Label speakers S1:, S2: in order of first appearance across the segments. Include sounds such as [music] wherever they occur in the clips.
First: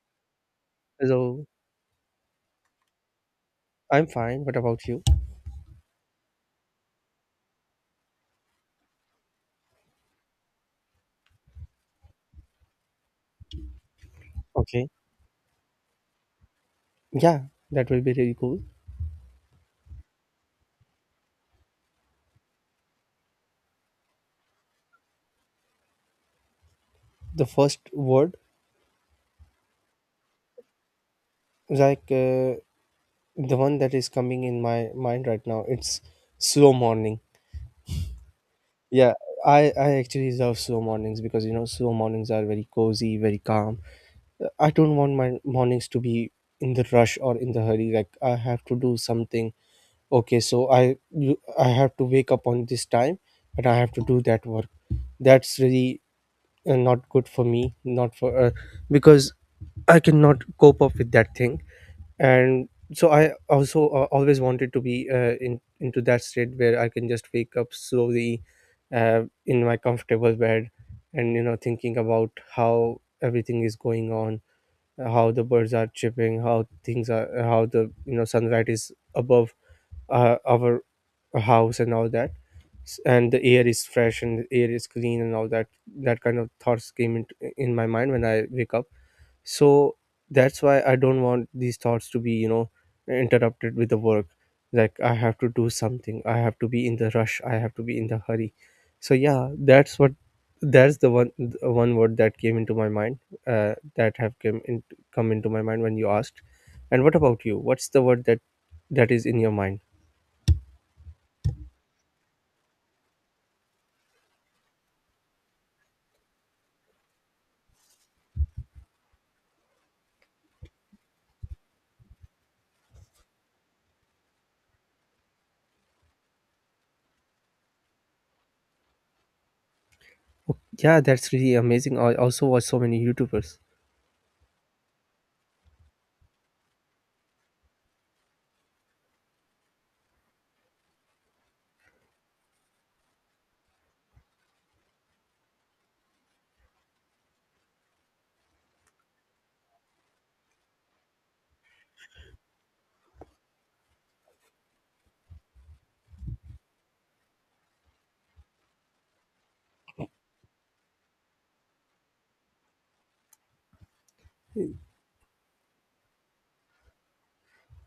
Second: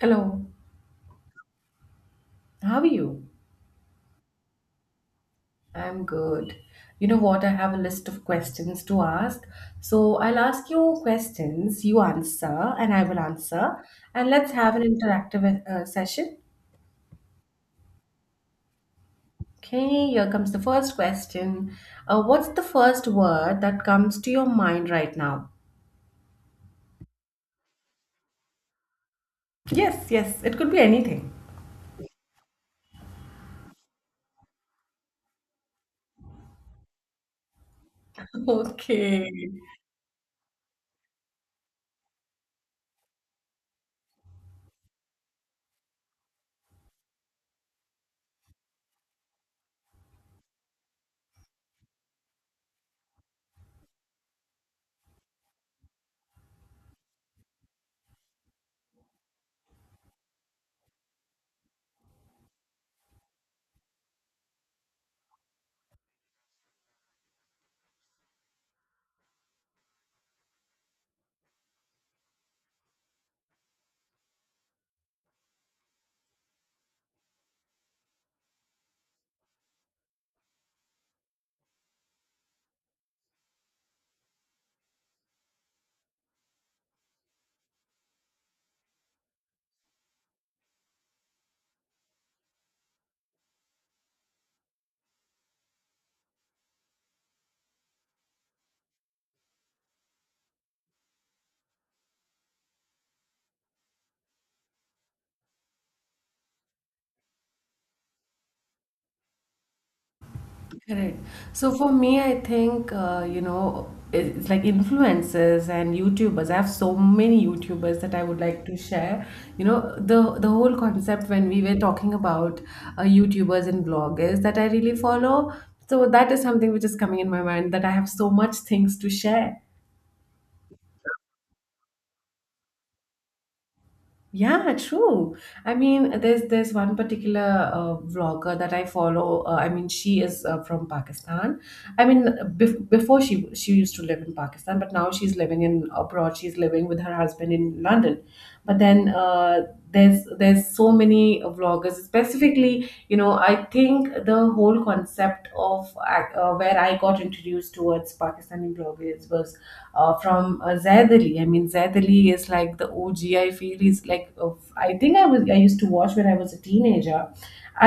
S1: Hello,
S2: So
S1: how are you?
S2: I'm fine. What about you?
S1: I'm good. You know what? I have a list of questions to ask. So I'll ask you questions, you answer, and I will answer. And let's have an
S2: Okay.
S1: interactive session.
S2: Yeah, that will be really cool.
S1: Okay, here comes the first question. What's the first word that comes to your mind right now?
S2: The first word,
S1: Yes, yes, it could be anything.
S2: like uh, the one that is coming in my mind right now, it's slow morning.
S1: [laughs]
S2: Yeah,
S1: Okay.
S2: I actually love slow mornings because you know slow mornings are very cozy, very calm. I don't want my mornings to be in the rush or in the hurry. Like I have to do something. Okay, so I have to wake up on this time, and I have to do that work. That's really and not good for me not for because I cannot cope up with that thing and so I also always wanted to be in into that state where I can just wake up slowly in my comfortable bed, and you know thinking about how everything is going on, how the birds are chirping, how things are, how the you know sunlight is above our house and all that. And the air is fresh and the air is clean and all that. That kind of thoughts in my mind when I wake up. So that's why I don't want these thoughts to be you know interrupted with the work, like I have to do something, I have to be in the rush, I have to be in the hurry. So yeah, that's the one word that came into my mind, that have came in, come into my mind when you asked. And what about you, what's the word that that is in your mind?
S1: Correct. So for me, I think, it's like influencers and YouTubers. I have so many YouTubers that I would like to share. You know, the whole concept when we were talking about YouTubers and bloggers that I really follow. So that is something which is coming in my mind that I have so much things to share.
S2: Yeah, that's really amazing. I also watch so many YouTubers.
S1: Yeah, true. I mean, there's one particular vlogger that I follow. She is from Pakistan. I mean, before she used to live in Pakistan, but now she's living in abroad. She's living with her husband in London. But then there's so many vloggers specifically, you know, I think the whole concept of where I got introduced towards Pakistani bloggers was from Zaid Ali. I mean, Zaid Ali is like the OG, I feel. I think I used to watch when I was a teenager.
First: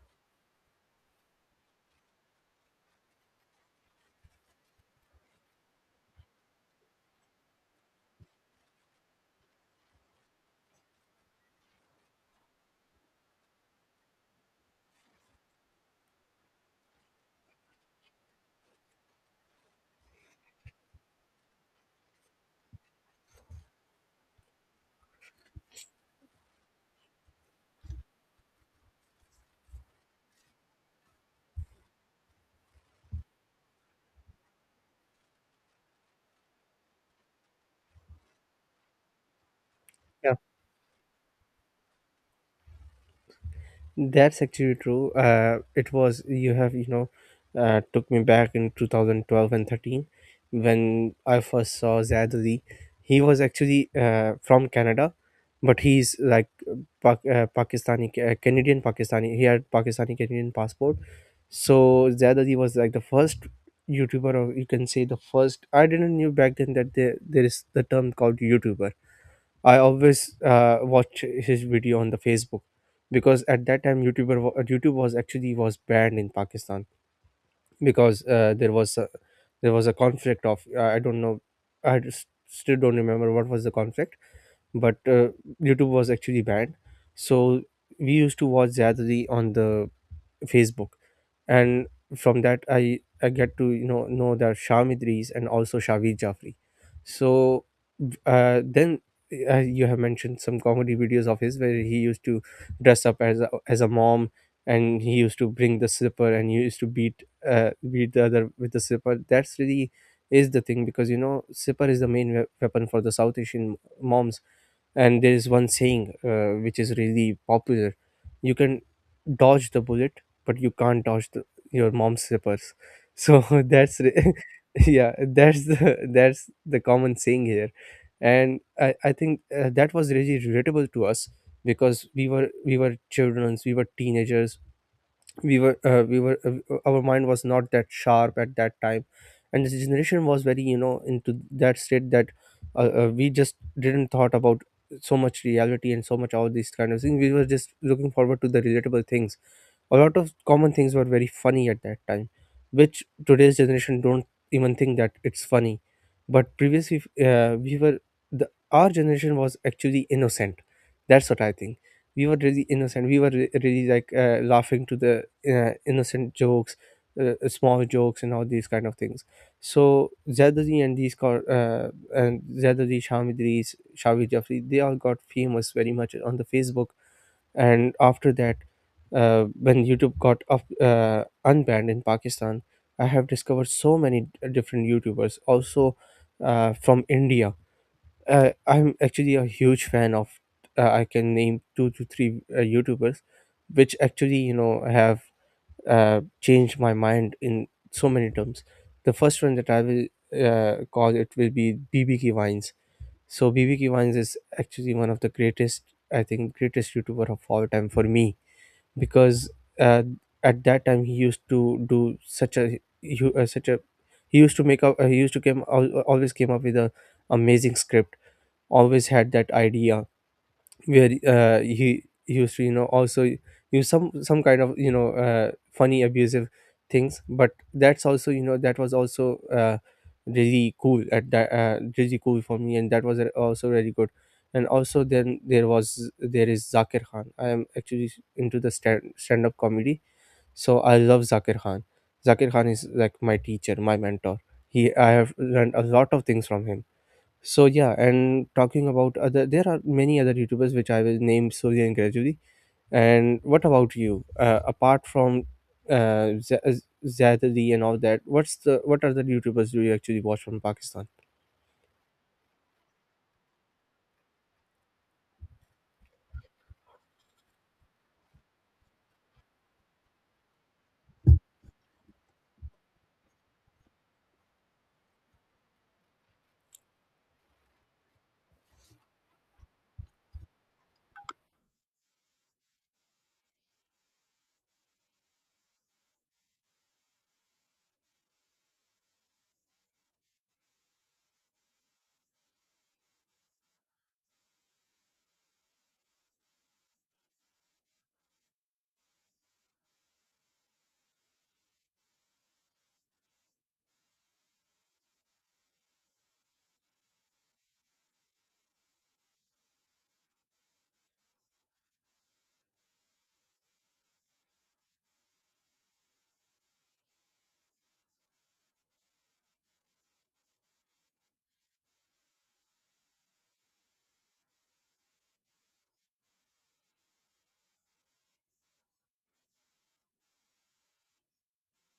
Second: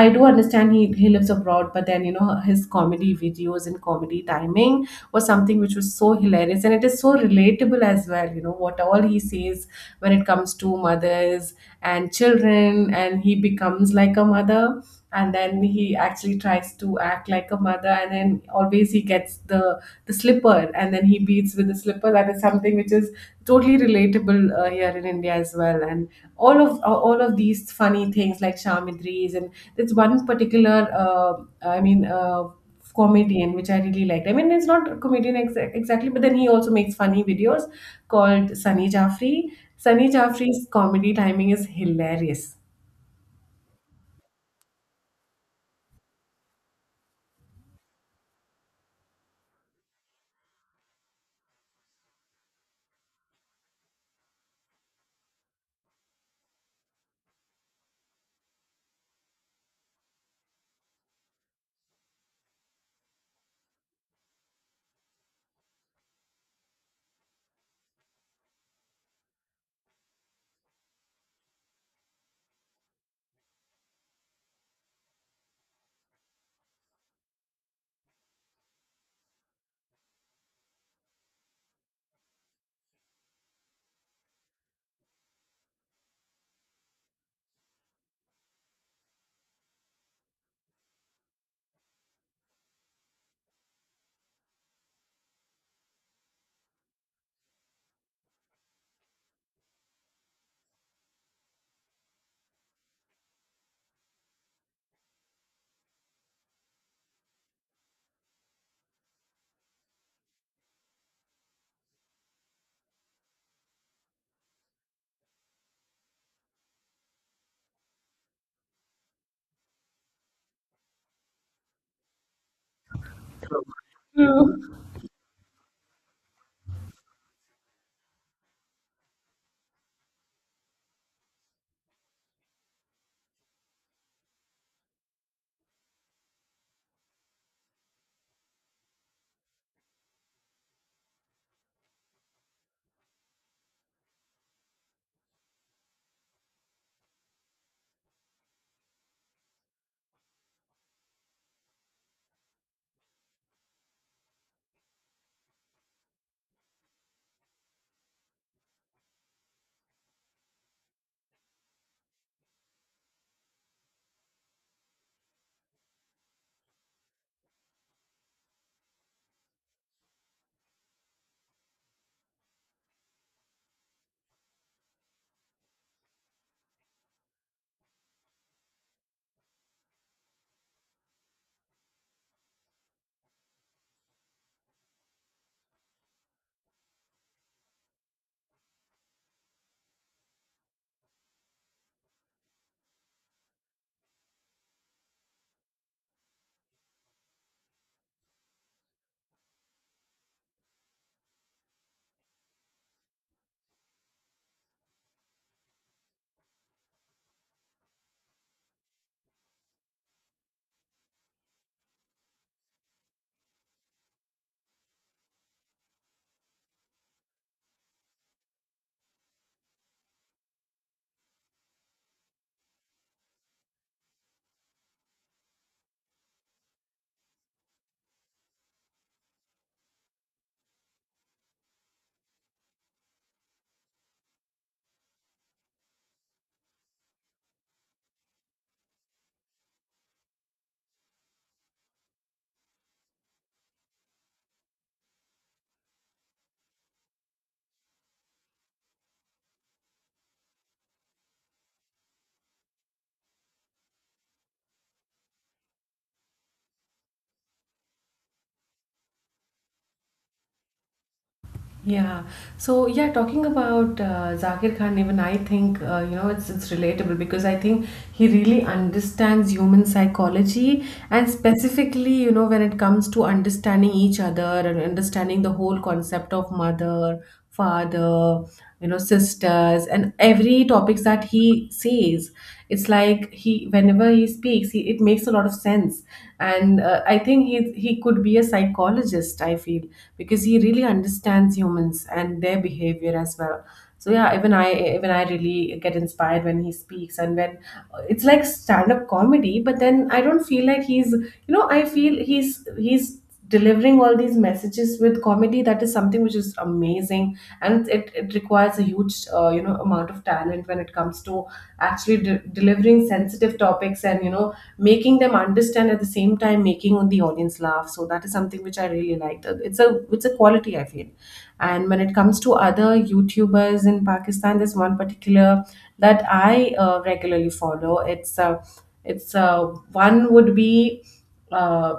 S1: I do understand he lives abroad, but then, you know his comedy videos and comedy timing was something which was so hilarious, and it is so relatable as well. You know what all he says when it comes to mothers and children, and he becomes like a mother, and then he actually tries to act like a mother, and then always he gets the slipper, and then he beats with the slipper. That is something which is totally relatable here in India as well. And all of these funny things like Shamidris. And there's one particular, uh, I mean, uh, comedian which I really liked. I mean, it's not a comedian exactly, but then he also makes funny videos, called Sunny Jaffrey. Sunny
S2: Yeah,
S1: Jaffrey's comedy timing is hilarious.
S2: that's actually true. It was you have you know, took me back in 2012 and 13 when I first saw Zad Ali. He was actually from Canada, but he's like Pakistani, Canadian Pakistani. He had Pakistani Canadian passport. So Zad Ali was like the first YouTuber, or you can say the first. I didn't knew back then that there is the term called YouTuber. I always watch his video on the Facebook, because at that time YouTube was actually was banned in Pakistan, because there was a conflict of I don't know, I just still don't remember what was the conflict, but YouTube was actually banned. So we used to watch Ziyadri on the Facebook, and from that I get to you know that Sham Idris and also Shavi Jafri. So then you have mentioned some comedy videos of his where he used to dress up as a mom, and he used to bring the slipper and he used to beat beat the other with the slipper. That's really is the thing, because you know slipper is the main weapon for the South Asian moms. And there is one saying which is really popular. You can dodge the bullet, but you can't dodge your mom's slippers. So [laughs] [laughs] yeah, that's the common saying here. And I think that was really relatable to us because we were children, we were teenagers, we were our mind was not that sharp at that time. And this generation was very you know into that state that we just didn't thought about so much reality and so much all these kind of things. We were just looking forward to the relatable things. A lot of common things were very funny at that time which today's generation don't even think that it's funny. But previously we were the our generation was actually innocent, that's what I think. We were really innocent, we were really like laughing to the innocent jokes, small jokes and all these kind of things. So Zardari and these car, and Zardari, Shamidris, Shavi Jafri, they all got famous very much on the Facebook. And after that, when YouTube got unbanned in Pakistan, I have discovered so many different YouTubers also, from India. I'm actually a huge fan of I can name two to three YouTubers which actually you know have changed my mind in so many terms. The first one that I will call it will be BBK Vines. So BBK Vines is actually one of the greatest, I think greatest YouTuber of all time for me, because uh, at that time he used to do such a he used to always came up with a amazing script, always had that idea where he used to you know also use some kind of you know funny abusive things. But that's also you know that was also really cool at that, really cool for me, and that was also really good. And also then there is Zakir Khan. I am actually into the stand up comedy, so I love Zakir Khan. Zakir Khan is like my teacher, my mentor. He, I have learned a lot of things from him. So yeah, and talking about other, there are many other YouTubers which I will name slowly and gradually. And what about you? Apart from uh, Z- Z- Zad Ali and all that, what are the YouTubers do you actually watch from Pakistan?
S1: Yeah. So yeah, talking about Zakir Khan, even I think, you know, it's relatable because I think he really understands human psychology, and specifically, you know, when it comes to understanding each other and understanding the whole concept of mother, father, you know, sisters, and every topics that he says, it's like he whenever he speaks it makes a lot of sense. And I think he could be a psychologist, I feel, because he really understands humans and their behavior as well. So yeah, even I really get inspired when he speaks, and when it's like stand up comedy, but then I don't feel like he's, you know, I feel he's delivering all these messages with comedy. That is something which is amazing, and it requires a huge amount of talent when it comes to actually delivering sensitive topics, and, you know, making them understand, at the same time making the audience laugh. So that is something which I really liked. It's a it's a quality, I feel. And when it comes to other YouTubers in Pakistan, there's one particular that I regularly follow. It's One would be uh,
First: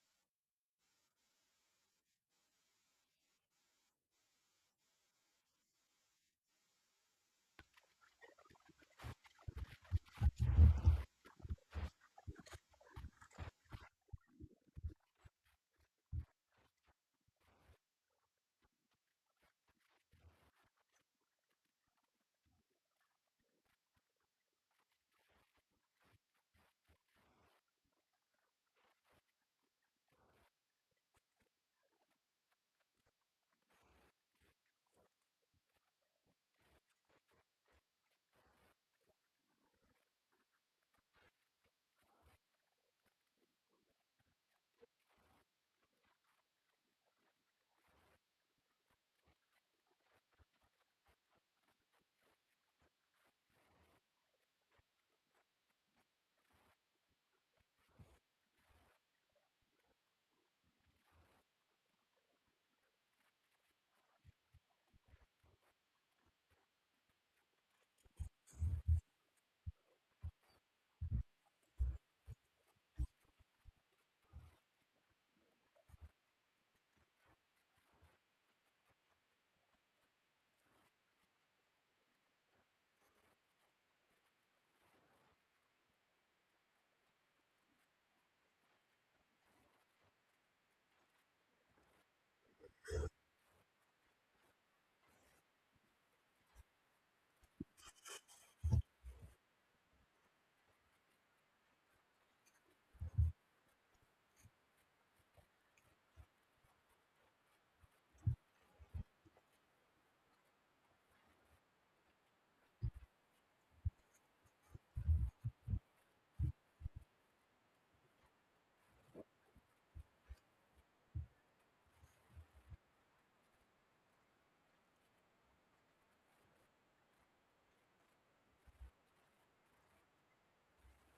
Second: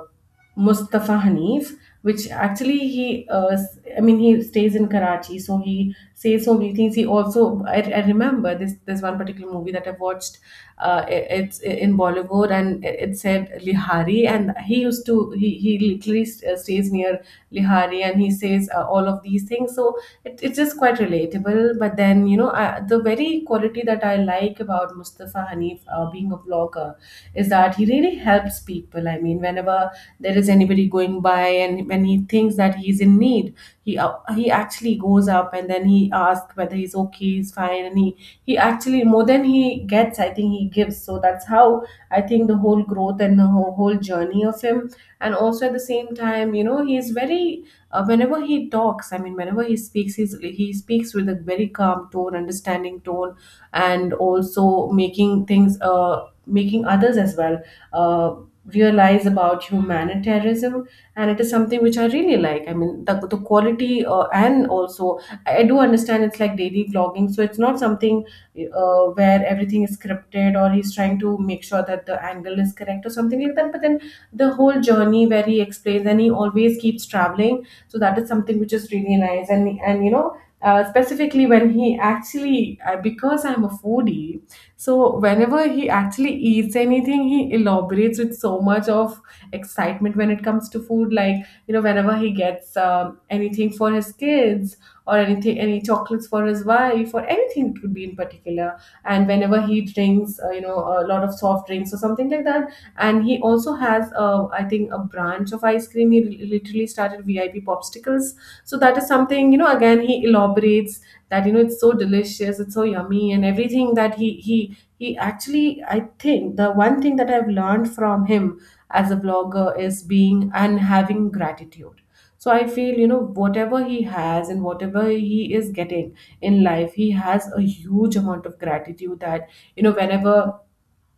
S1: Mustafa Hanif, which actually I mean, he stays in Karachi, so he says so many things. He also I remember this one particular movie that I've watched. It's in Bollywood, and it said Lihari, and he used to he literally stays near Lihari, and he says all of these things. So it's just quite relatable, but then, you know, the very quality that I like about Mustafa Hanif being a vlogger is that he really helps people. I mean, whenever there is anybody going by, and when he thinks that he's in need, he actually goes up, and then he asks whether he's okay, he's fine, and he actually, more than he gets, I think he gives. So that's how I think the whole growth and the whole journey of him. And also at the same time, you know, he's very whenever he talks, I mean, whenever he speaks, he speaks with a very calm tone, understanding tone, and also making things, uh, making others as well uh, realize about humanitarianism. And it is something which I really like. I mean, the quality and also I do understand it's like daily vlogging, so it's not something where everything is scripted or he's trying to make sure that the angle is correct or something like that, but then the whole journey where he explains, and he always keeps traveling. So that is something which is really nice. And, you know, specifically when he actually because I'm a foodie, so whenever he actually eats anything, he elaborates with so much of excitement when it comes to food. Like, you know, whenever he gets anything for his kids or anything, any chocolates for his wife, or anything it could be in particular. And whenever he drinks, a lot of soft drinks or something like that. And he also has, I think, a branch of ice cream. Literally started VIP popsicles. So that is something, you know. Again, he elaborates that, you know, it's so delicious, it's so yummy, and everything that he actually, I think the one thing that I've learned from him as a vlogger is being and having gratitude. So I feel, you know, whatever he has and whatever he is getting in life, he has a huge amount of gratitude. That, you know,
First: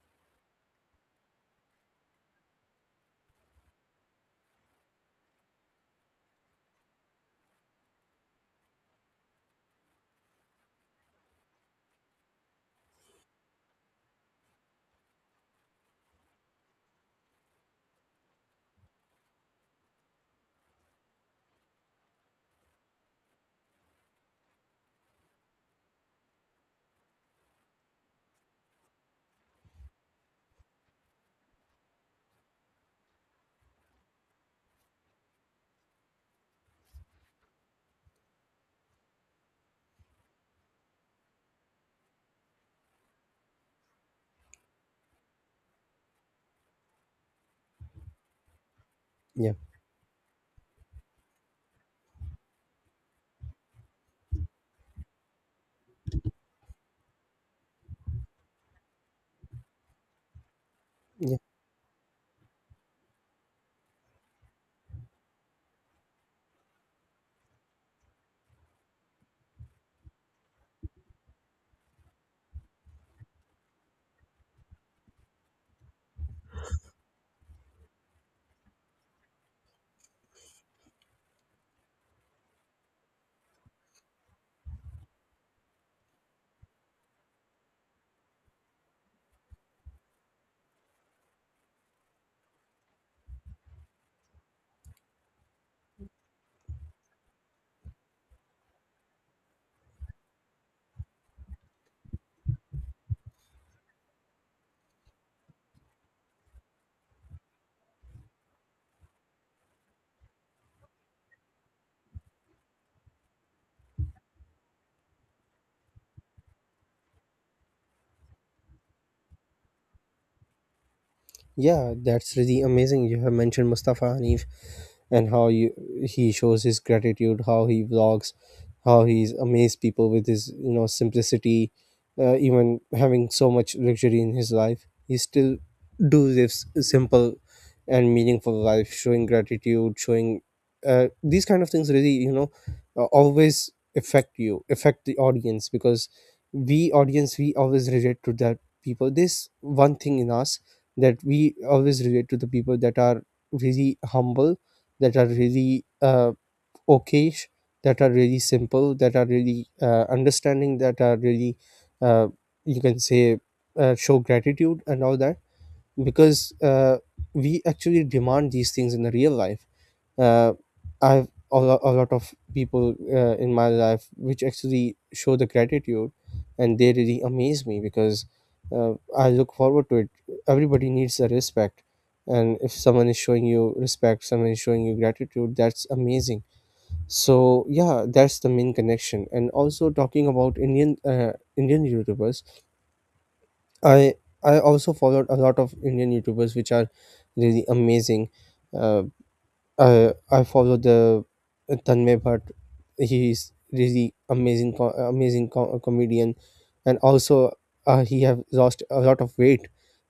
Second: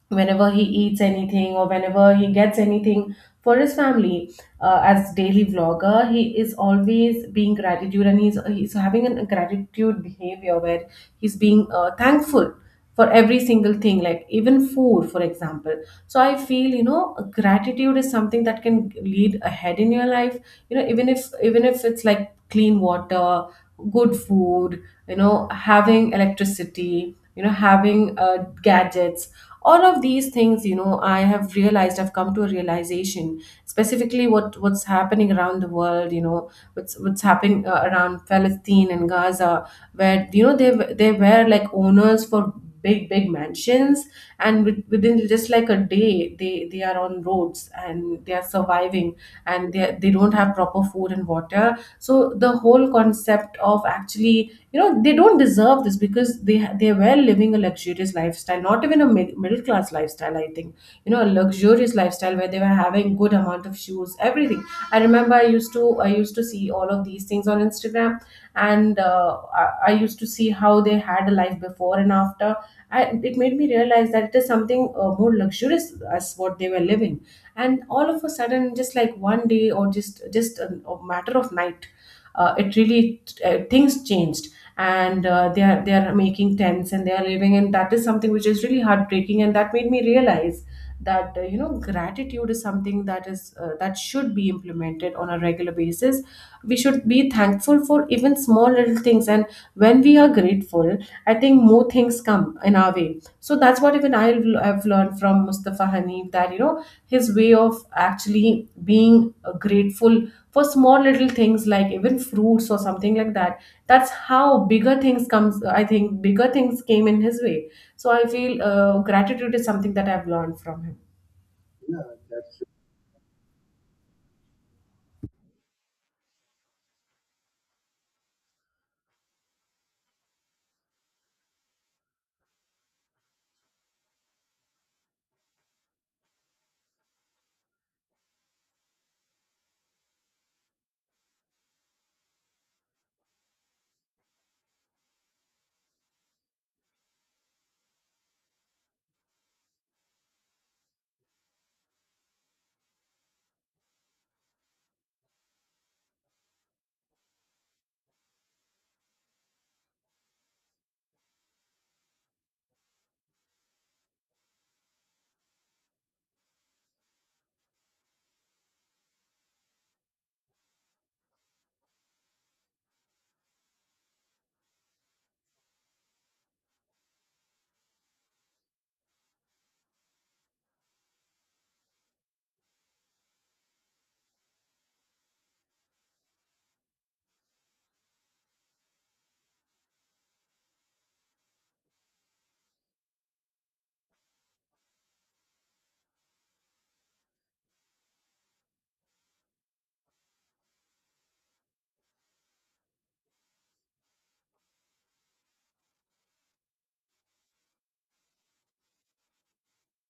S1: whenever he eats anything or whenever he gets anything for his family, as daily vlogger, he is always being gratitude, and he's having a gratitude behavior where he's being thankful for every single thing, like even food for example. So I feel, you know, gratitude is something that can lead ahead in your life. You know, even if it's like clean water, good food, you know, having electricity, you know, having gadgets, all of these things. You know, I have realized, I've come to a realization specifically what what's happening around the world, you know, what's happening around Palestine and Gaza, where, you know, they were like owners for big big mansions, and within just like a day, they are on roads and they are surviving,
S2: Yeah,
S1: and they don't have proper food and water. So the whole concept of actually, you know, they don't deserve this, because they were living a luxurious lifestyle, not even a middle class lifestyle, I think. You know, a
S2: yeah.
S1: luxurious lifestyle where they were having good amount of shoes, everything. I remember I used to see all of these things on Instagram. And I used to see how they had a life before and after. It made me realize that it is something more luxurious as what they were living, and all of a sudden, just like one day, or just a matter of night, it really things changed, and they are making tents and they are living, and that is something which is really heartbreaking, and that made me realize that, you know, gratitude is something that is that should be implemented on a regular basis. We should be thankful for even small little things, and when we are grateful, I think more things come in our way. So that's what even I have learned from Mustafa Hanif, that, you know, his way of actually being grateful for small little things like even fruits or something like that, that's how bigger things comes. I think bigger things came in his way. So I feel gratitude is something that I've learned from him.
S2: Yeah, that's really amazing. You have mentioned Mustafa Hanif and he shows his gratitude, how he vlogs, how he's amazed people with his you know simplicity, even having so much luxury in his life. He still do this simple and meaningful life, showing gratitude, showing these kind of things. Really, you know, always affect you, affect the audience, because we audience we always relate to that people. This one thing in us, that we always relate to the people that are really humble, that are really okay, that are really simple, that are really understanding, that are really uh, you can say show gratitude and all that. Because we actually demand these things in the real life. uh, I've a a lot of people in my life which actually show the gratitude, and they really amaze me because I look forward to it. Everybody needs the respect, and if someone is showing you respect, someone is showing you gratitude, that's amazing. So yeah, that's the main connection. And also talking about Indian Indian YouTubers, I I also followed a lot of Indian YouTubers which are really amazing. Uh, I follow the Tanmay Bhatt. He is really amazing, amazing comedian, and also he have lost a lot of weight.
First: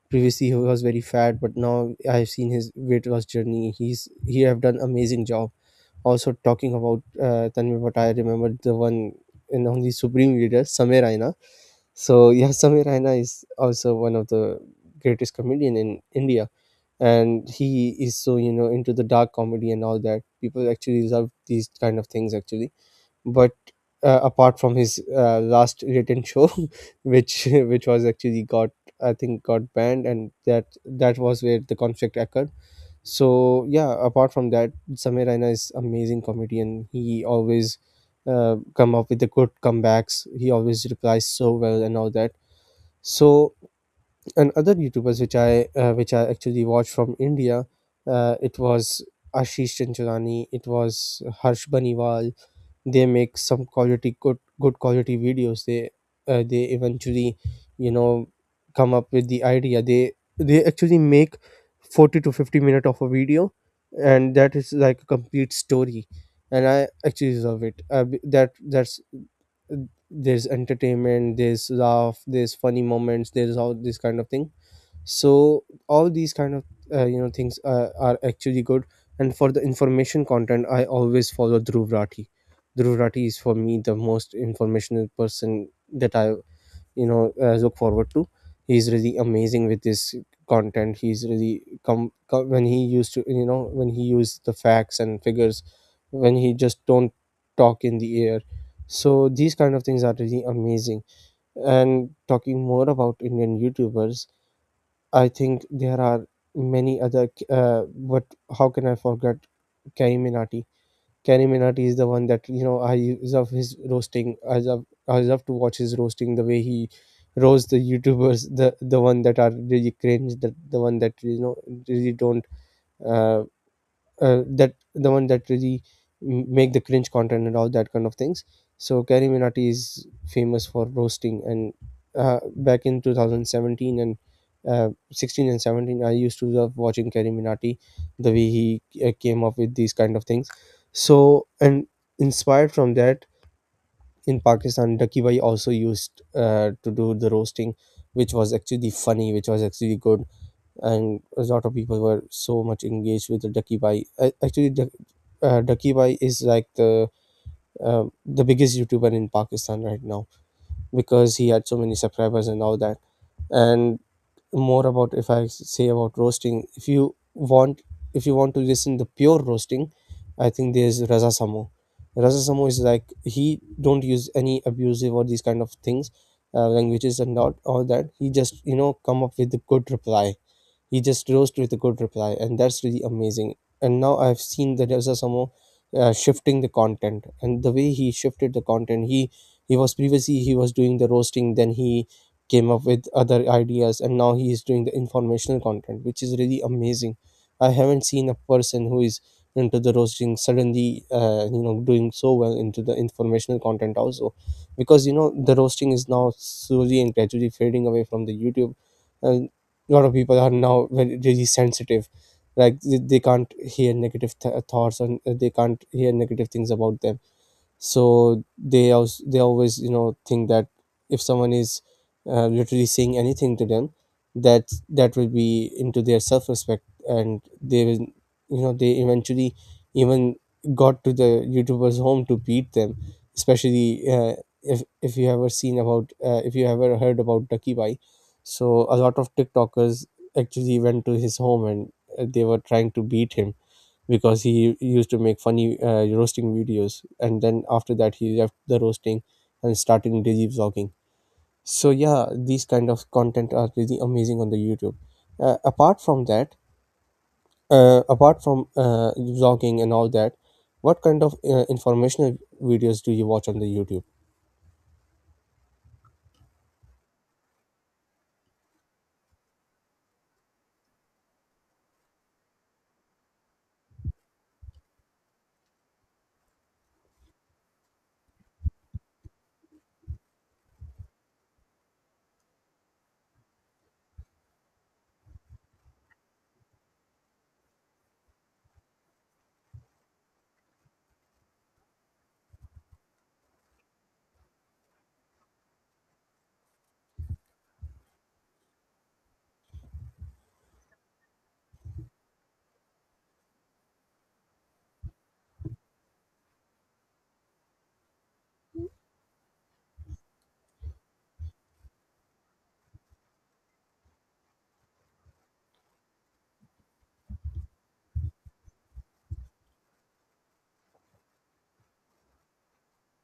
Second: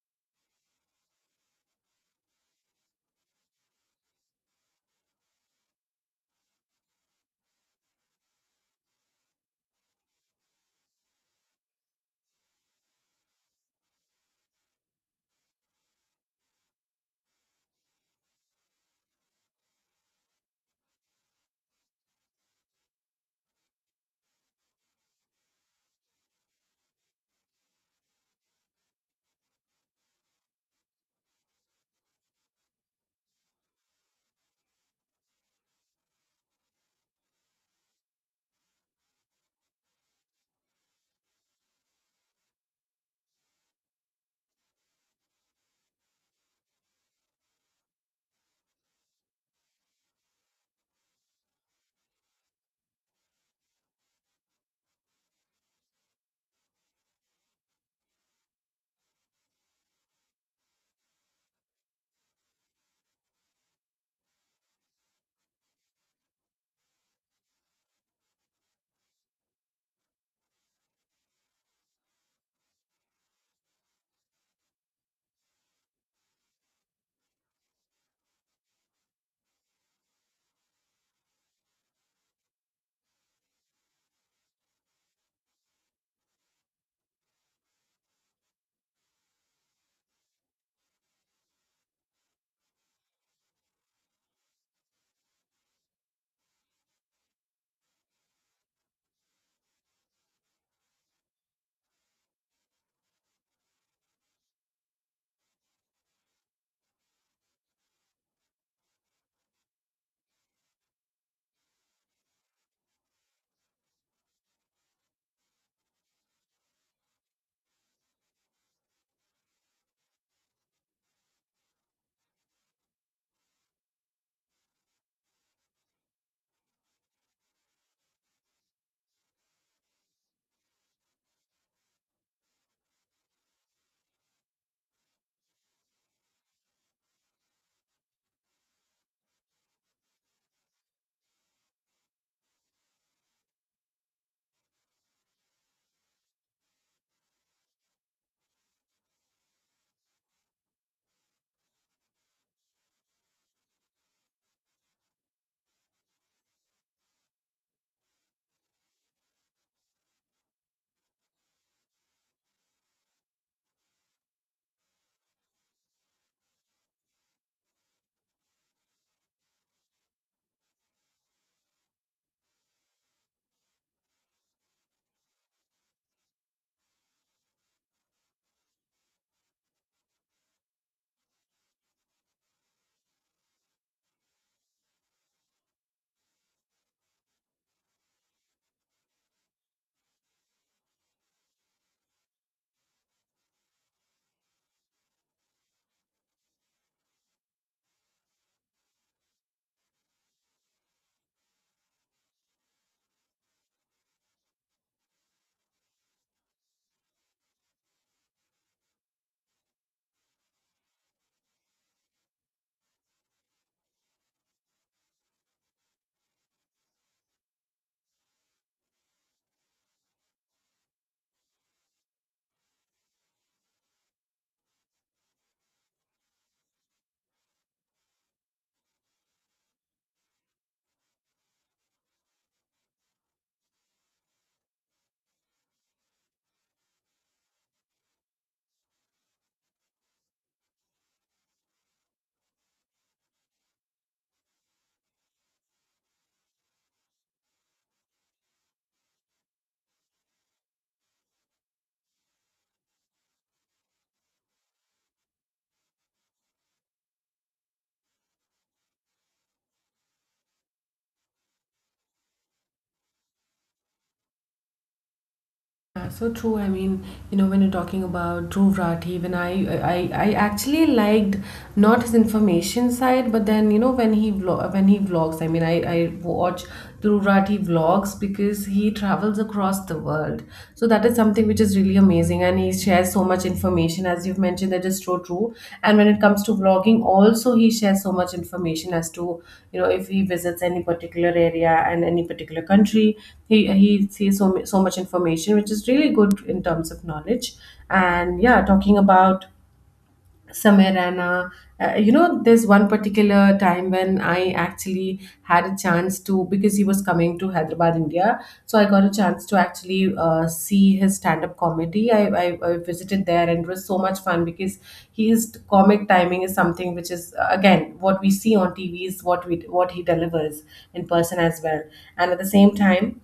S2: Previously, he was very fat, but now I've seen his weight loss journey. He have done amazing job. Also, talking about Tanmay Bhatt, I remember the one in on the Supreme Leader, Samir Raina. So yeah, [laughs] Samir Raina is also one of the greatest comedian in India, and he is so you know into the dark comedy and all that. People actually love these kind of things actually. But apart from his last written show, [laughs] which [laughs] which was actually got, I think got banned, and that that was where the conflict occurred. So yeah, apart from that, Samir Raina is amazing comedian. He always come up with the good comebacks, he always replies so well and all that. So, and other YouTubers which I actually watched from India, it was Ashish Chanchurani, it was Harsh Baniwal. They make some quality good good quality videos. They eventually, you know, come up with the idea. They actually make 40 to 50 minute of a video, and that is like a complete story. And I actually love it. That that's, there's entertainment, there's laugh, there's funny moments, there's all this kind of thing. So all these kind of things are actually good. And for the information content, I always follow Dhruv Rathi. Dhruv Rathi is for me the most informational person that I you know look forward to. He's really amazing with this content. He's really come, when he used to you know, when he used the facts and figures, when he just don't talk in the air. So these kind of things are really amazing. And talking more about Indian YouTubers, I think there are many other. But how can I forget Kari Minati? Kari Minati is the one that you know. I love his roasting. I love to watch his roasting. The way he roasts the YouTubers, the one that are really cringe, the one that you know really don't uh, that the one that really make the cringe content and all that kind of things. So Carrie Minati is famous for roasting, and back in 2017 and 16 and 17, I used to love watching Carrie Minati, the way he came up with these kind of things. So and inspired from that in Pakistan, Ducky Bhai also used to do the roasting, which was actually funny, which was actually good, and a lot of people were so much engaged with the Ducky bai Actually, Ducky bai is like the biggest YouTuber in Pakistan right now, because he had so many subscribers and all that. And more about, if I say about roasting, if you want, if you want to listen the pure roasting, I think there's Raza Samo. Raza Samo is like, he don't use any abusive or these kind of things, languages and not all that. He just, you know, come up with a good reply. He just rose with a good reply, and that's really amazing. And now I've seen that there's some more, shifting the content, and the way he shifted the content, he was previously he was doing the roasting, then he came up with other ideas, and now he is doing the informational content, which is really amazing. I haven't seen a person who is into the roasting suddenly, you know, doing so well into the informational content also, because you know the roasting is now slowly and gradually fading away from the YouTube. uh, a lot of people are now very really sensitive, like they can't hear negative thoughts, and they can't hear negative things about them. So they also, they always, you know, think that if someone is literally saying anything to them, that that will be into their self-respect, and they will, you know, they eventually even got to the YouTuber's home to beat them, especially if you ever seen about if you ever heard about Ducky bai so a lot of TikTokers actually went to his home, and they were trying to beat him because he used to make funny roasting videos, and then after that he left the roasting and started digi vlogging. So yeah, these kind of content are really amazing on the YouTube. Apart from that, apart from vlogging and all that, what kind of informational videos do you watch on the YouTube?
S1: Yeah, so true. I mean, you know, when you're talking about Dhruv Rathi, I actually liked not his information side, but then, you know, when he vlog, when he vlogs. I mean, I watch Dhruv Rathi vlogs because he travels across the world. So that is something which is really amazing, and he shares so much information as you've mentioned. That is so true, and when it comes to vlogging also, he shares so much information as to, you know, if he visits any particular area and any particular country, he sees so, so much information which is really good in terms of knowledge. And yeah, talking about somewhere and you know, there's one particular time when I actually had a chance to, because he was coming to Hyderabad, India. So I got a chance to actually see his stand-up comedy. I visited there and it was so much fun because his comic timing is something which is, again, what we see on TV is what we what he delivers in person as well. And at the same time,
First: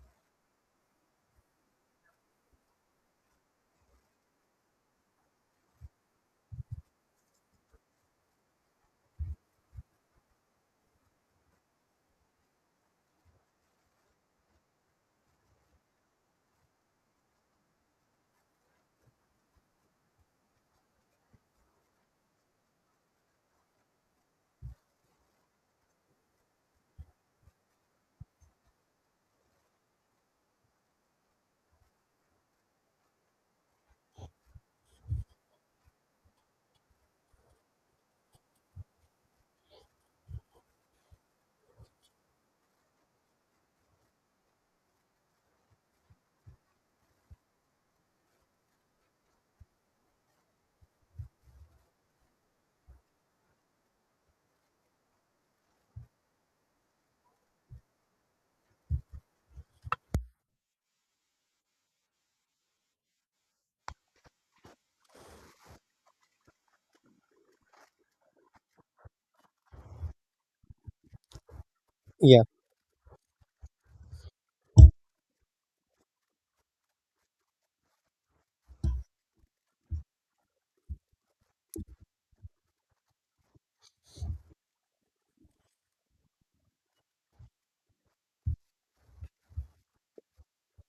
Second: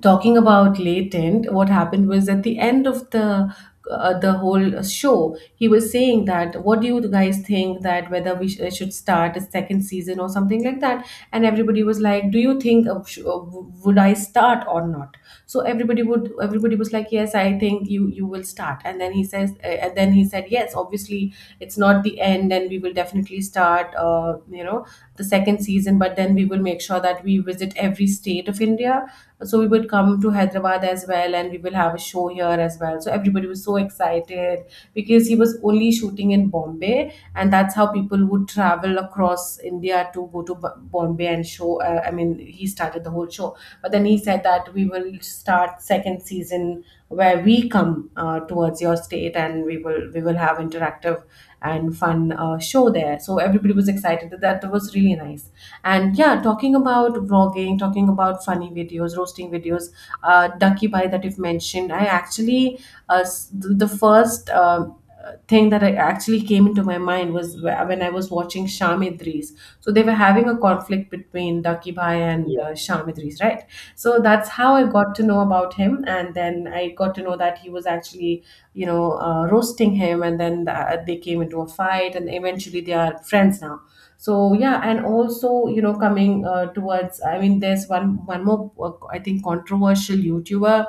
S1: talking about Latent, what happened was at the end of the whole show, he was saying that what do you guys think, that whether should start a second season or something like that. And everybody was like, do you think would I start or not? So everybody was like, yes, I think you will start. And then he said, yes, obviously it's not the end and we will definitely start, you know, the second season, but then we will make sure that we visit every state of India. So we would come to Hyderabad as well, and we will have a show here as well. So everybody was so excited because he was only shooting in Bombay, and that's how people would travel across India to go to Bombay and show. I mean, he started the whole show, but then he said that we will start second season where we come, towards your state, and we will have interactive and fun show there. So everybody was excited. That was really nice. And yeah, talking about vlogging, talking about funny videos, roasting videos, Ducky Bhai that you've mentioned, I actually, the first thing that I actually came into my mind was when I was watching Sham Idris. So they were having a conflict between Ducky Bhai
S2: Yeah,
S1: and. Yeah. Sham Idris, right? So that's how I got to know about him. And then I got to know that he was actually, you know, roasting him. And then they came into a fight and eventually they are friends now. So yeah, and also, you know, coming, towards, I mean, there's one more, I think, controversial YouTuber,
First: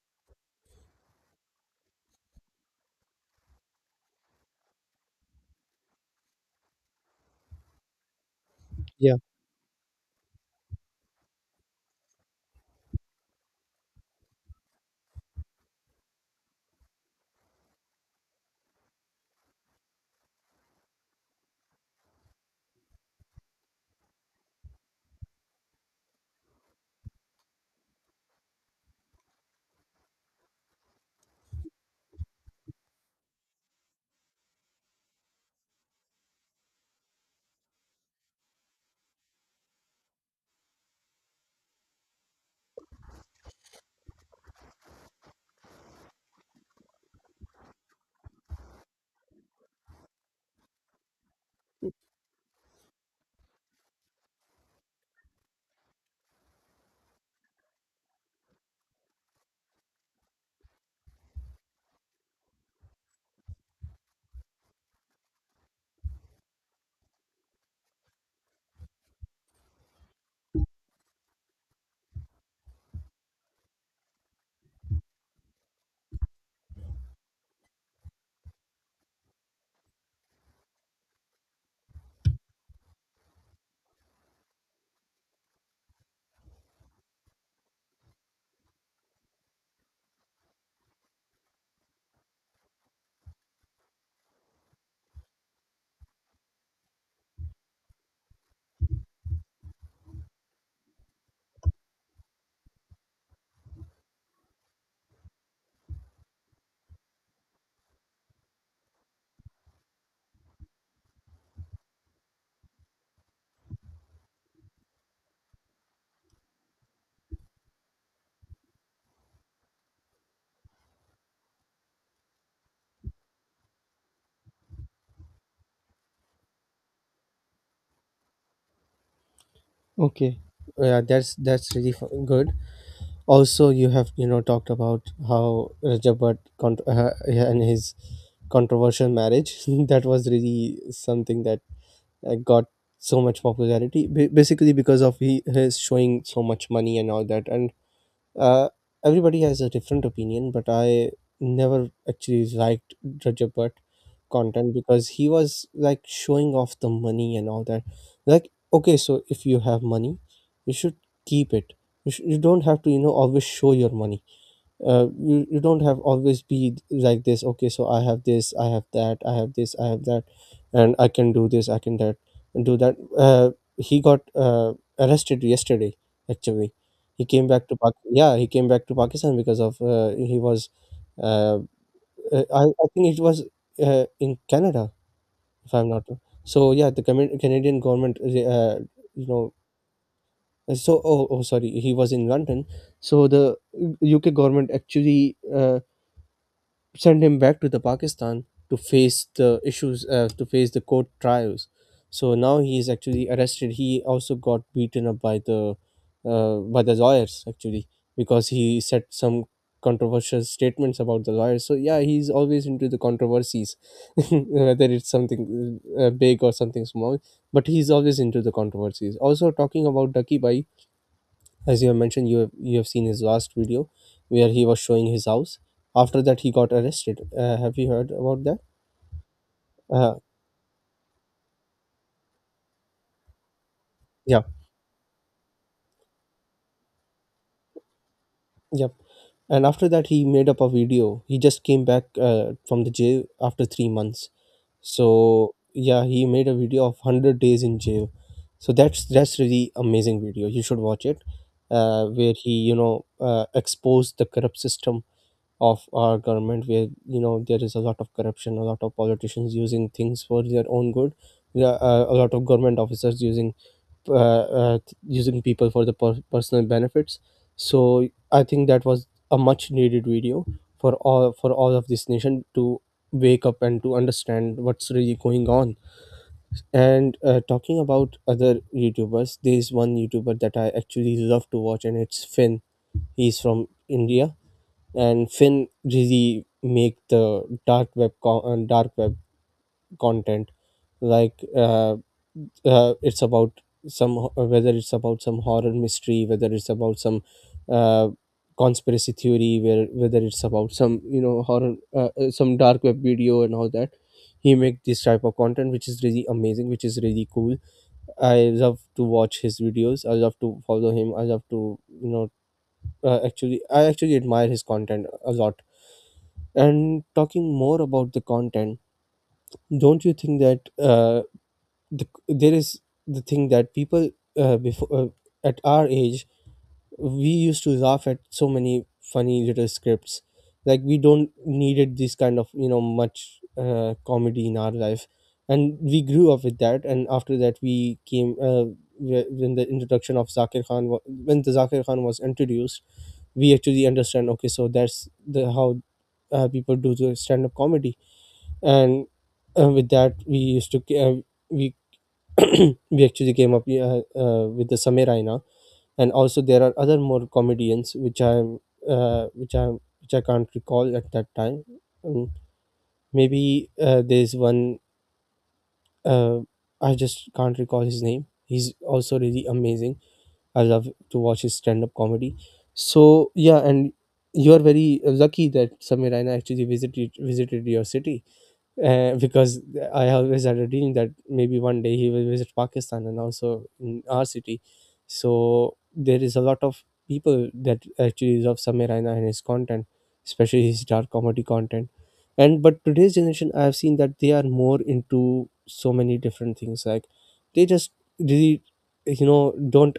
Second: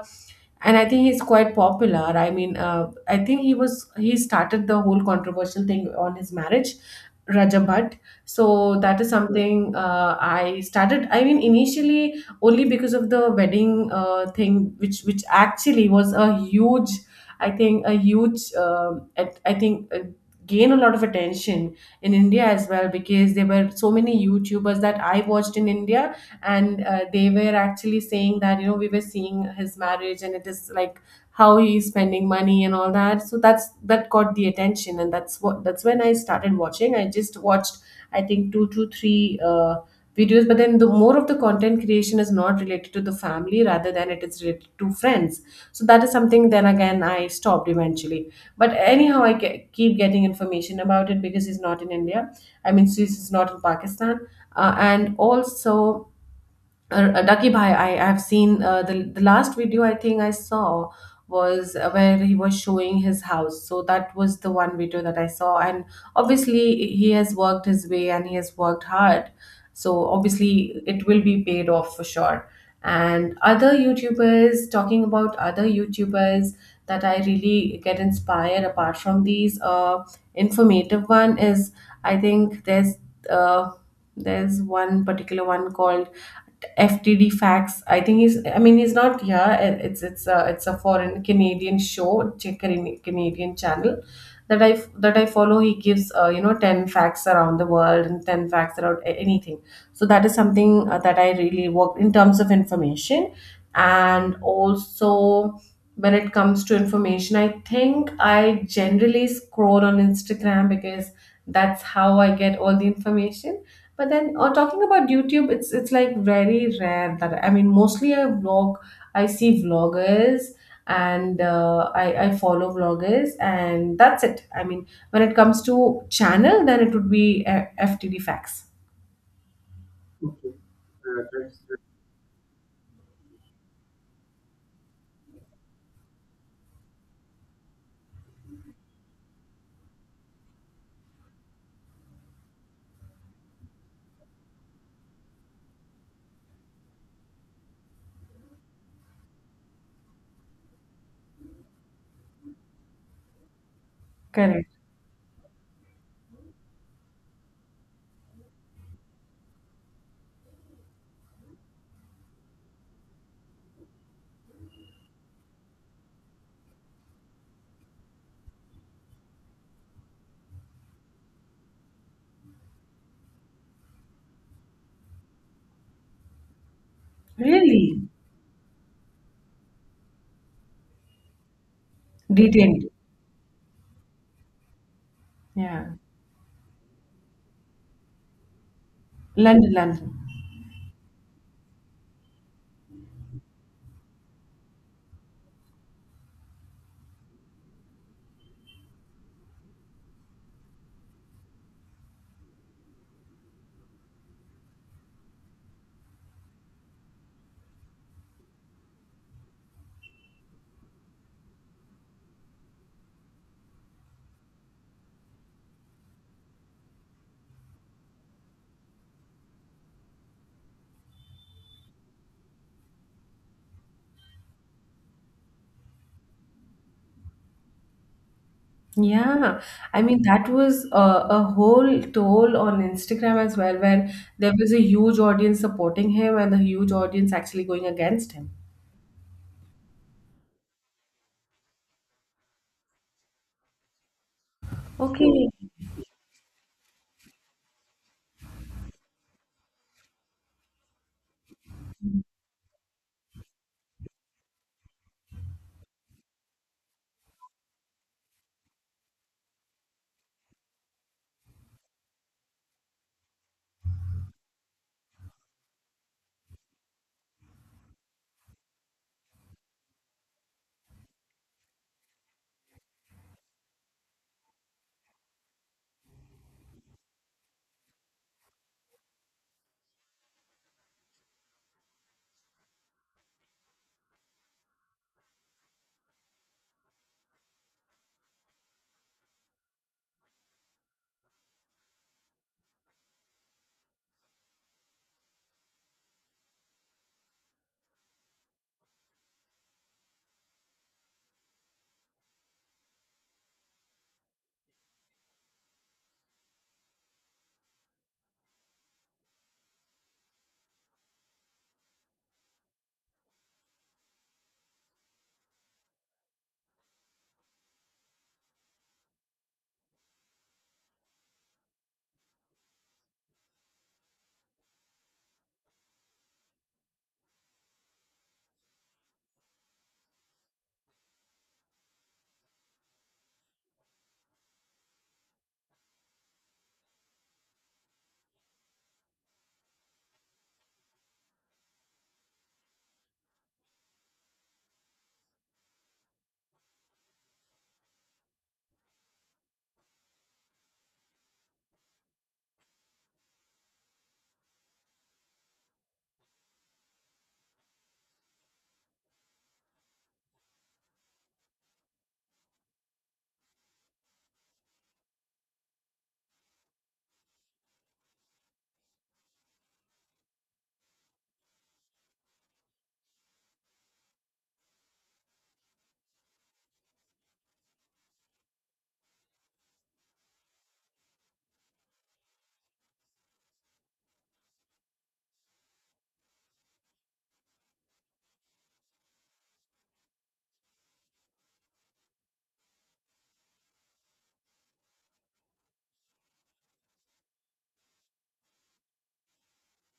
S1: and I think he's quite popular. I mean, I think he started the whole controversial thing on his marriage, Raja Bhatt. So that is
S2: yeah.
S1: something I started, I mean, initially, only because of the wedding, thing, which actually was a huge, I think a huge, I think, gain a lot of attention in India as well, because there were so many YouTubers that I watched in India. And they were actually saying that, you know, we were seeing his marriage and it is like how he's spending money and all that. So that's, that got the attention, and that's what, that's when I started watching. I just watched, I think two to three videos, but then the more of the content creation is not related to the family, rather than it is related to friends. So that is something, then again I stopped eventually. But anyhow, I keep getting information about it because he's not in India, I mean, he's not in Pakistan. And also, Ducky Bhai, I have seen, the last video I think I saw was where he was showing his house. So that was the one video that I saw. And obviously, he has worked his way and he has worked hard. So obviously, it will be paid off for sure. And other YouTubers, talking about other YouTubers that I really get inspired apart from these, informative one, is, I think there's, uh, there's one particular one called FTD Facts. I think he's, I mean, he's not here. It's a, it's a foreign Canadian show, Canadian channel that I, follow. He gives, you know, 10 facts around the world and 10 facts around anything. So that is something, that I really work in terms of information. And also, when it comes to information, I think I generally scroll on Instagram because that's how I get all the information. But then, talking about YouTube, it's like very rare that, I mean, mostly I vlog, I see vloggers. And I follow vloggers, and that's it. I mean, when it comes to channel, then it would be, FTD Facts.
S2: Okay, yeah, that's really good. Also, you have, you know, talked about how Rajab Bhatt yeah, and his controversial marriage [laughs] that was really something that got so much popularity, basically because of he his showing so much money and all that. And uh, everybody has a different opinion, but I never actually liked Roger Butt
S1: Correct.
S2: content because he was like showing off the money and all that. Like, okay, so if you have money, you should keep it. You don't have to, you know, always show your money. You, you don't have always be like this. Okay, so I have this, I have that, I have this, I have that, and I can do this, I can that, and do that. He got arrested yesterday, actually. He came back to
S1: Really?
S2: yeah, he came back to Pakistan because of he was uh, I
S1: Detained.
S2: think it was in Canada, if I'm
S1: Yeah.
S2: not wrong. So yeah, the Canadian government you know,
S1: London, London.
S2: so oh, oh sorry, he was in London. So the UK government actually send him back to the Pakistan to face the issues, to face the court trials. So now he is actually arrested. He also got beaten up by the lawyers, actually, because he said some controversial statements about the lawyers. So yeah, he's always into the controversies, [laughs] whether it's something big or something small. But he's always into the controversies. Also, talking about Ducky Bai, as you have mentioned, you have seen his last video where he was showing his house. After that, he got arrested. Have you heard about that?
S1: Yeah, I
S2: uh,
S1: mean that was a whole toll on Instagram as well, where
S2: yeah,
S1: there was a huge audience supporting him and a huge audience actually going against him.
S2: yep. And after that, he made up a video. He just came back from the jail after 3 months.
S1: Okay.
S2: So yeah, he made a video of 100 days in jail. So that's really amazing video, you should watch it. Where he, you know, exposed the corrupt system of our government, where you know there is a lot of corruption, a lot of politicians using things for their own good. Yeah, a lot of government officers using using people for the personal benefits. So I think that was a much needed video for all, for all of this nation to wake up and to understand what's really going on. And talking about other YouTubers, there is one YouTuber that I actually love to watch, and it's Finn. He's from India, and Finn really make the dark web dark web content. Like it's about whether it's about some horror mystery, whether it's about some uh, conspiracy theory, where whether it's about some, you know, horror some dark web video and all that. He make this type of content, which is really amazing, which is really cool. I love to watch his videos. I love to follow him. I love to, you know, I actually admire his content a lot. And talking more about the content, don't you think that there is the thing that people before, at our age, we used to laugh at so many funny little scripts, like we don't needed this kind of, you know, much comedy in our life, and we grew up with that. And after that, we came when the introduction of Zakir Khan when the Zakir Khan was introduced, we actually understand. Okay, so that's the how people do the stand up comedy. And with that we used to ca- we [coughs] [clears throat] we actually came up with the Samir Raina, and also there are other more comedians which I uh, which I which I can't recall at that time. Um, Maybe there's one uh, I just can't recall his name. He's also really amazing. I love to watch his stand up comedy. So yeah, and you are very lucky that Samir Raina actually visited your city, because I always had a dream that maybe one day he will visit Pakistan and also in our city. So there is a lot of people that actually love Samir Raina and his content, especially his dark comedy content. And but today's generation, I have seen that they are more into so many different things. Like, they just really, you know, don't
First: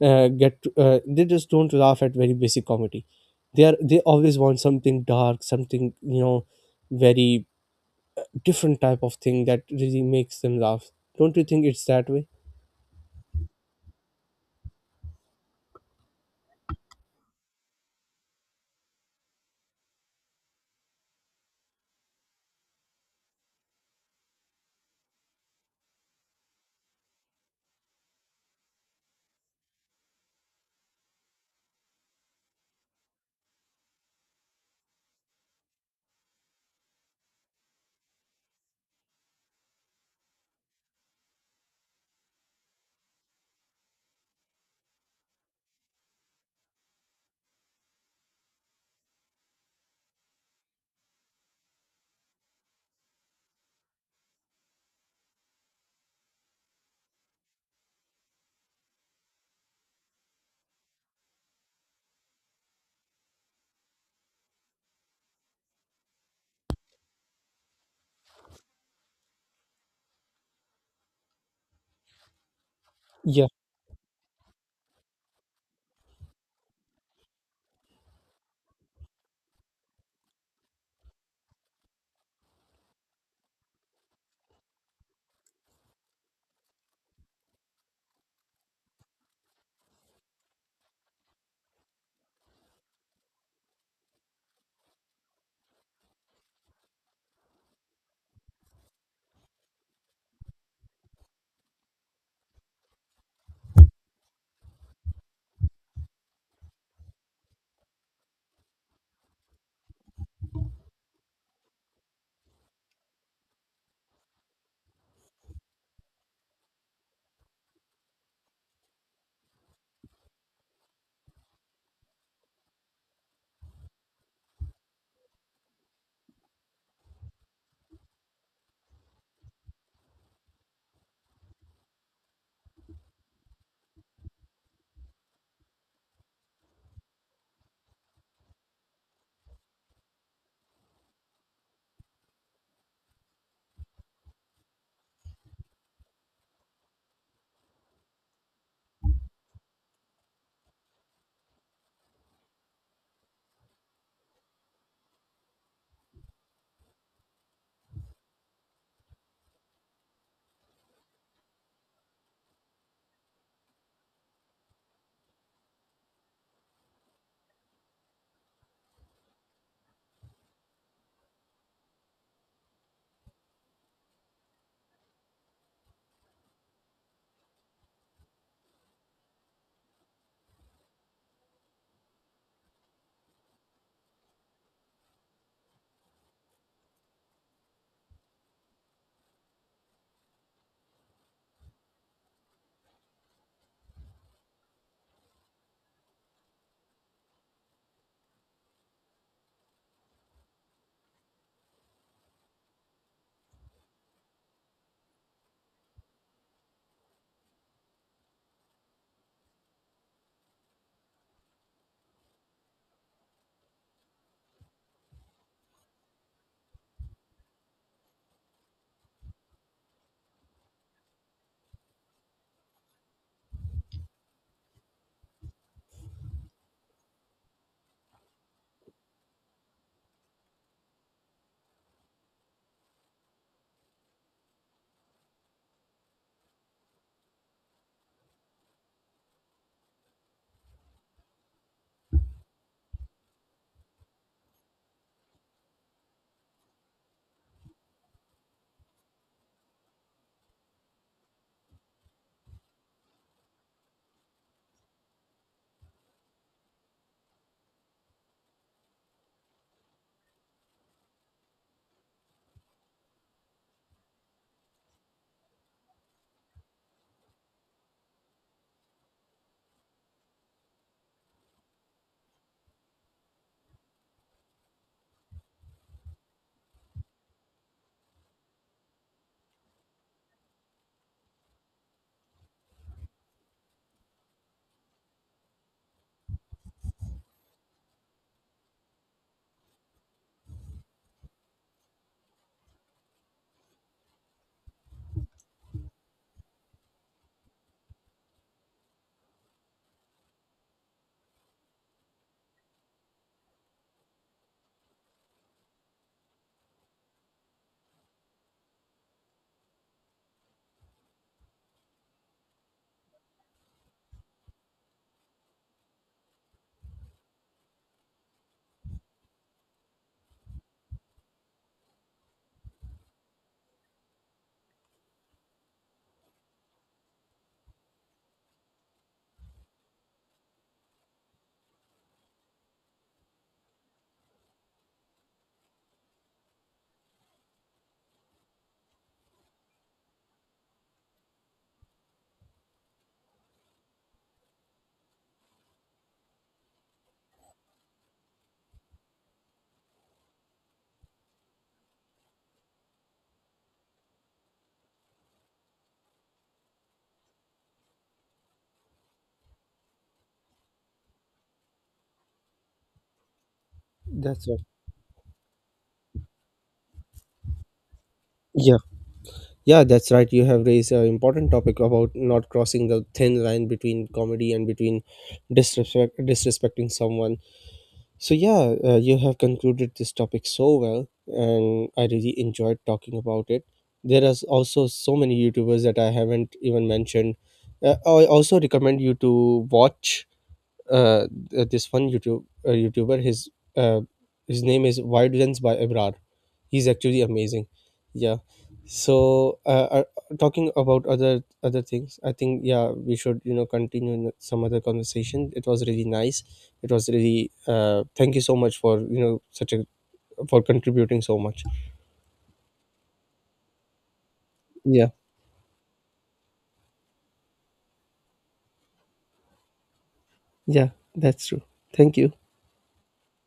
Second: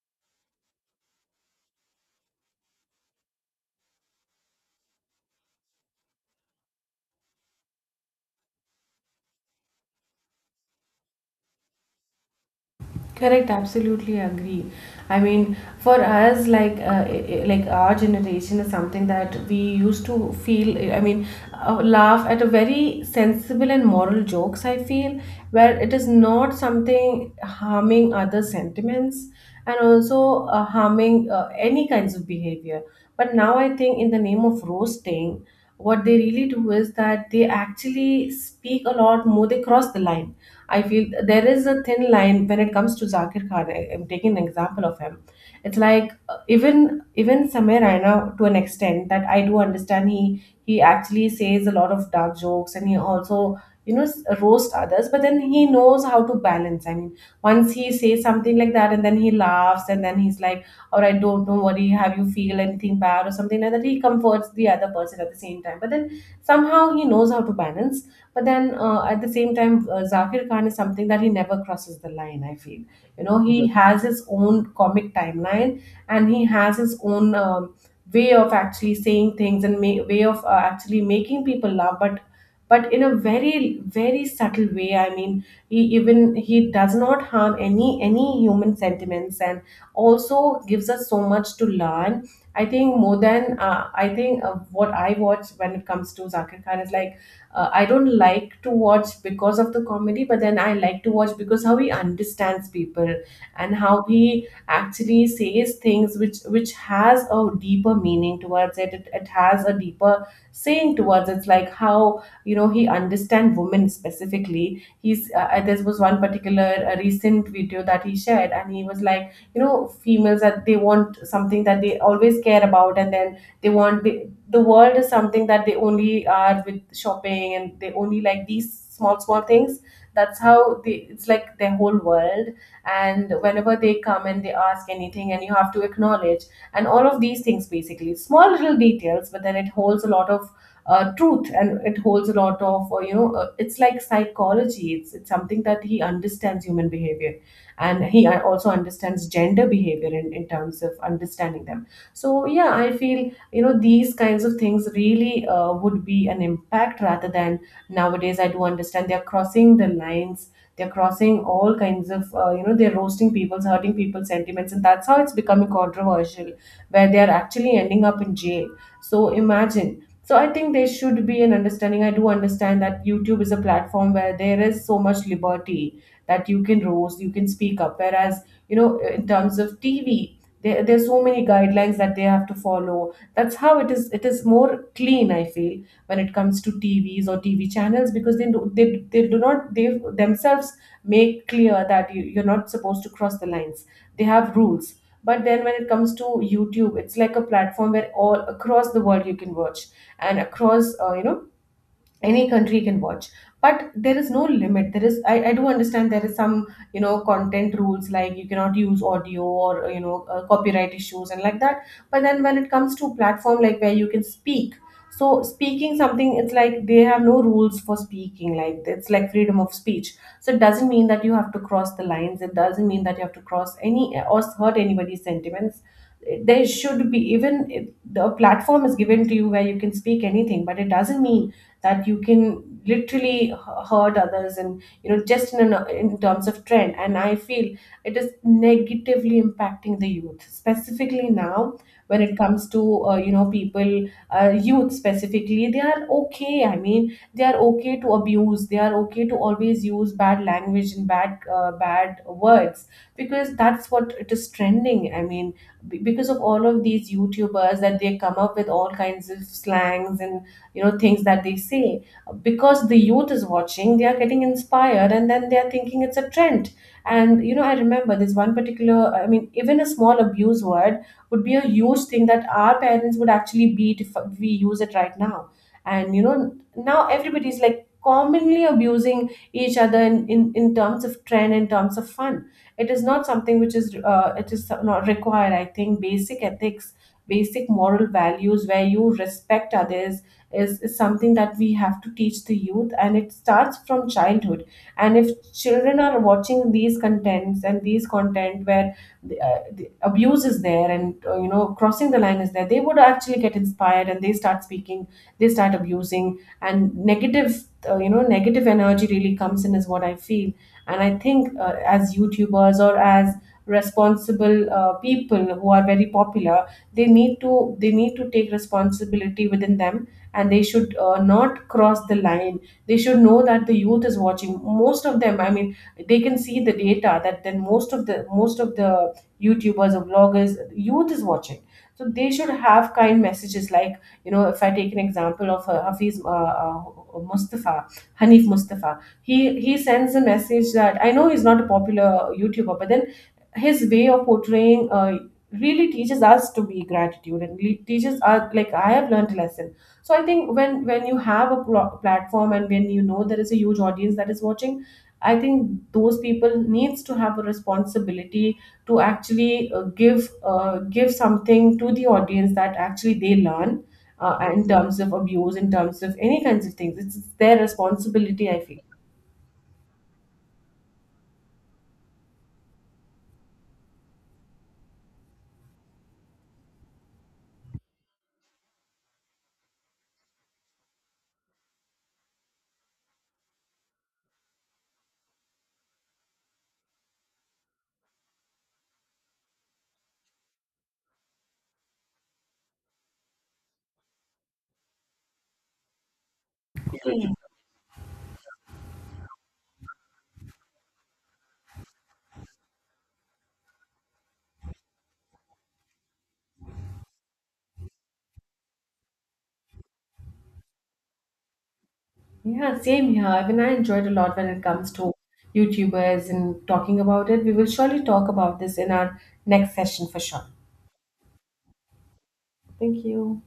S2: they just don't laugh at very basic comedy. They always want something dark, something, you know, very different type of thing that really makes them laugh. Don't you think it's that way?
S1: Correct, absolutely agree. I mean, for us, like, like our generation is something that we used to feel. I mean, laugh at a very sensible and moral jokes, I feel, where it is not something harming other sentiments, and also harming, any kinds of behavior. But now I think in the name of roasting, what they really do is that they actually speak a lot more. They cross the line, I feel. There is a thin line when it comes to Zakir Khan. I am taking an example of him. It's like, even Samir Raina, to an extent that I do understand. He actually says a lot of dark jokes, and he also, you know, roast others. But then he knows how to balance. I mean, once he says something like that, and then he laughs, and then he's like, "All right, don't worry. Have you feel anything bad or something like that?" He comforts the other person at the same time. But then somehow he knows how to balance. But then, at the same time, Zakir Khan is something that he never crosses the line, I feel. You know,
S2: Yeah,
S1: he has his own comic timeline, and he has his own, way of actually saying things, and way of, actually making people laugh. But in a very, very subtle way. I mean, he does not harm any human sentiments, and also gives us so much to learn. I think more than, I think what I watch when it comes to Zakir Khan is like, I don't like to watch because of the comedy, but then I like to watch because how he understands people, and how he actually says things which has a deeper meaning towards it. It has a deeper saying towards it. It's like, how, you know, he understand women specifically. He's, there was one particular recent video that he shared, and he was like, you know, females that they want something that they always care about, and then they want the world is something that they only are with shopping, and they only like these small, small things. That's how they, it's like their whole world. And whenever they come and they ask anything, and you have to acknowledge, and all of these things, basically small little details, but then it holds a lot of, truth, and it holds a lot of, you know, it's like psychology. It's something that he understands human behavior, and he, also understands gender behavior in terms of understanding them. So yeah, I feel, you know, these kinds of things really, would be an impact. Rather than nowadays, I do understand they're crossing the lines, they're crossing all kinds of, you know, they're roasting people's, hurting people's sentiments, and that's how it's becoming controversial, where they're actually ending up in jail. So imagine. So I think there should be an understanding. I do understand that YouTube is a platform where there is so much liberty that you can roast, you can speak up. Whereas, you know, in terms of TV, there, there's so many guidelines that they have to follow. That's how it is. It is more clean, I feel, when it comes to TVs or TV channels, because they do not, they themselves make clear that you, you're not supposed to cross the lines. They have rules. But then when it comes to YouTube, it's like a platform where all across the world you can watch, and across, you know, any country can watch. But there is no limit. There is, I do understand there is some, you know, content rules, like you cannot use audio, or you know, copyright issues and like that. But then when it comes to platform like where you can speak, so speaking something, it's like they have no rules for speaking, like, it's like freedom of speech. So it doesn't mean that you have to cross the lines, it doesn't mean that you have to cross any or hurt anybody's sentiments. There should be, even if the platform is given to you where you can speak anything, but it doesn't mean that you can literally hurt others, and you know, just in, an, in terms of trend. And I feel it is negatively impacting the youth specifically now, when it comes to, you know, people, youth specifically, they are okay, I mean, they are okay to abuse, they are okay to always use bad language, and bad, bad words, because that's what it is trending, I mean, because of all of these YouTubers that they come up with all kinds of slangs, and you know, things that they say, because the youth is watching, they are getting inspired, and then they are thinking it's a trend. And you know, I remember this one particular, I mean, even a small abuse word would be a huge thing that our parents would actually beat if we use it right now. And you know, now everybody's like commonly abusing each other, in terms of trend, in terms of fun. It is not something which is, it is not required. I think basic ethics, basic moral values where you respect others, is something that we have to teach the youth, and it starts from childhood. And if children are watching these contents, and these content where the abuse is there, and you know, crossing the line is there, they would actually get inspired, and they start speaking, they start abusing, and negative, you know, negative energy really comes in, is what I feel. And I think, as YouTubers, or as responsible, people who are very popular, they need to take responsibility within them, and they should, not cross the line. They should know that the youth is watching. Most of them, I mean, they can see the data that, then most of the, YouTubers or vloggers, youth is watching. So they should have kind messages. Like, you know, if I take an example of, hafiz mustafa Hanif Mustafa, he sends a message that, I know he's not a popular YouTuber, but then his way of portraying, really teaches us to be gratitude, and really teaches us, like, I have learned a lesson. So I think, when you have a platform, and when, you know, there is a huge audience that is watching, I think those people needs to have a responsibility to actually, give something to the audience that actually they learn.
S2: that's right.
S1: In terms of abuse, in terms of any kinds of things, it's their responsibility, I
S2: Yeah,
S1: feel.
S2: yeah, that's right. You have raised an important topic about not crossing the thin line between comedy and between disrespect, disrespecting someone. So yeah, you have concluded this topic so well, and I really enjoyed talking about it. There are also so many YouTubers that I haven't even mentioned. I also recommend you to watch this one YouTube YouTuber. Uh, his name is Wide Lens by Abrar. He's actually
S1: Same.
S2: amazing. Yeah. So talking about other things, I think yeah we should, you know, continue in some other conversation. It was really nice. It was really thank you so much for, you know, such a, for contributing so much.
S1: Yeah, same here. Even I enjoyed a lot when it comes
S2: Yeah.
S1: to YouTubers and talking about it. We will surely talk about this in our next session for sure.
S2: Yeah. That's true. Thank you.
S1: Thank you.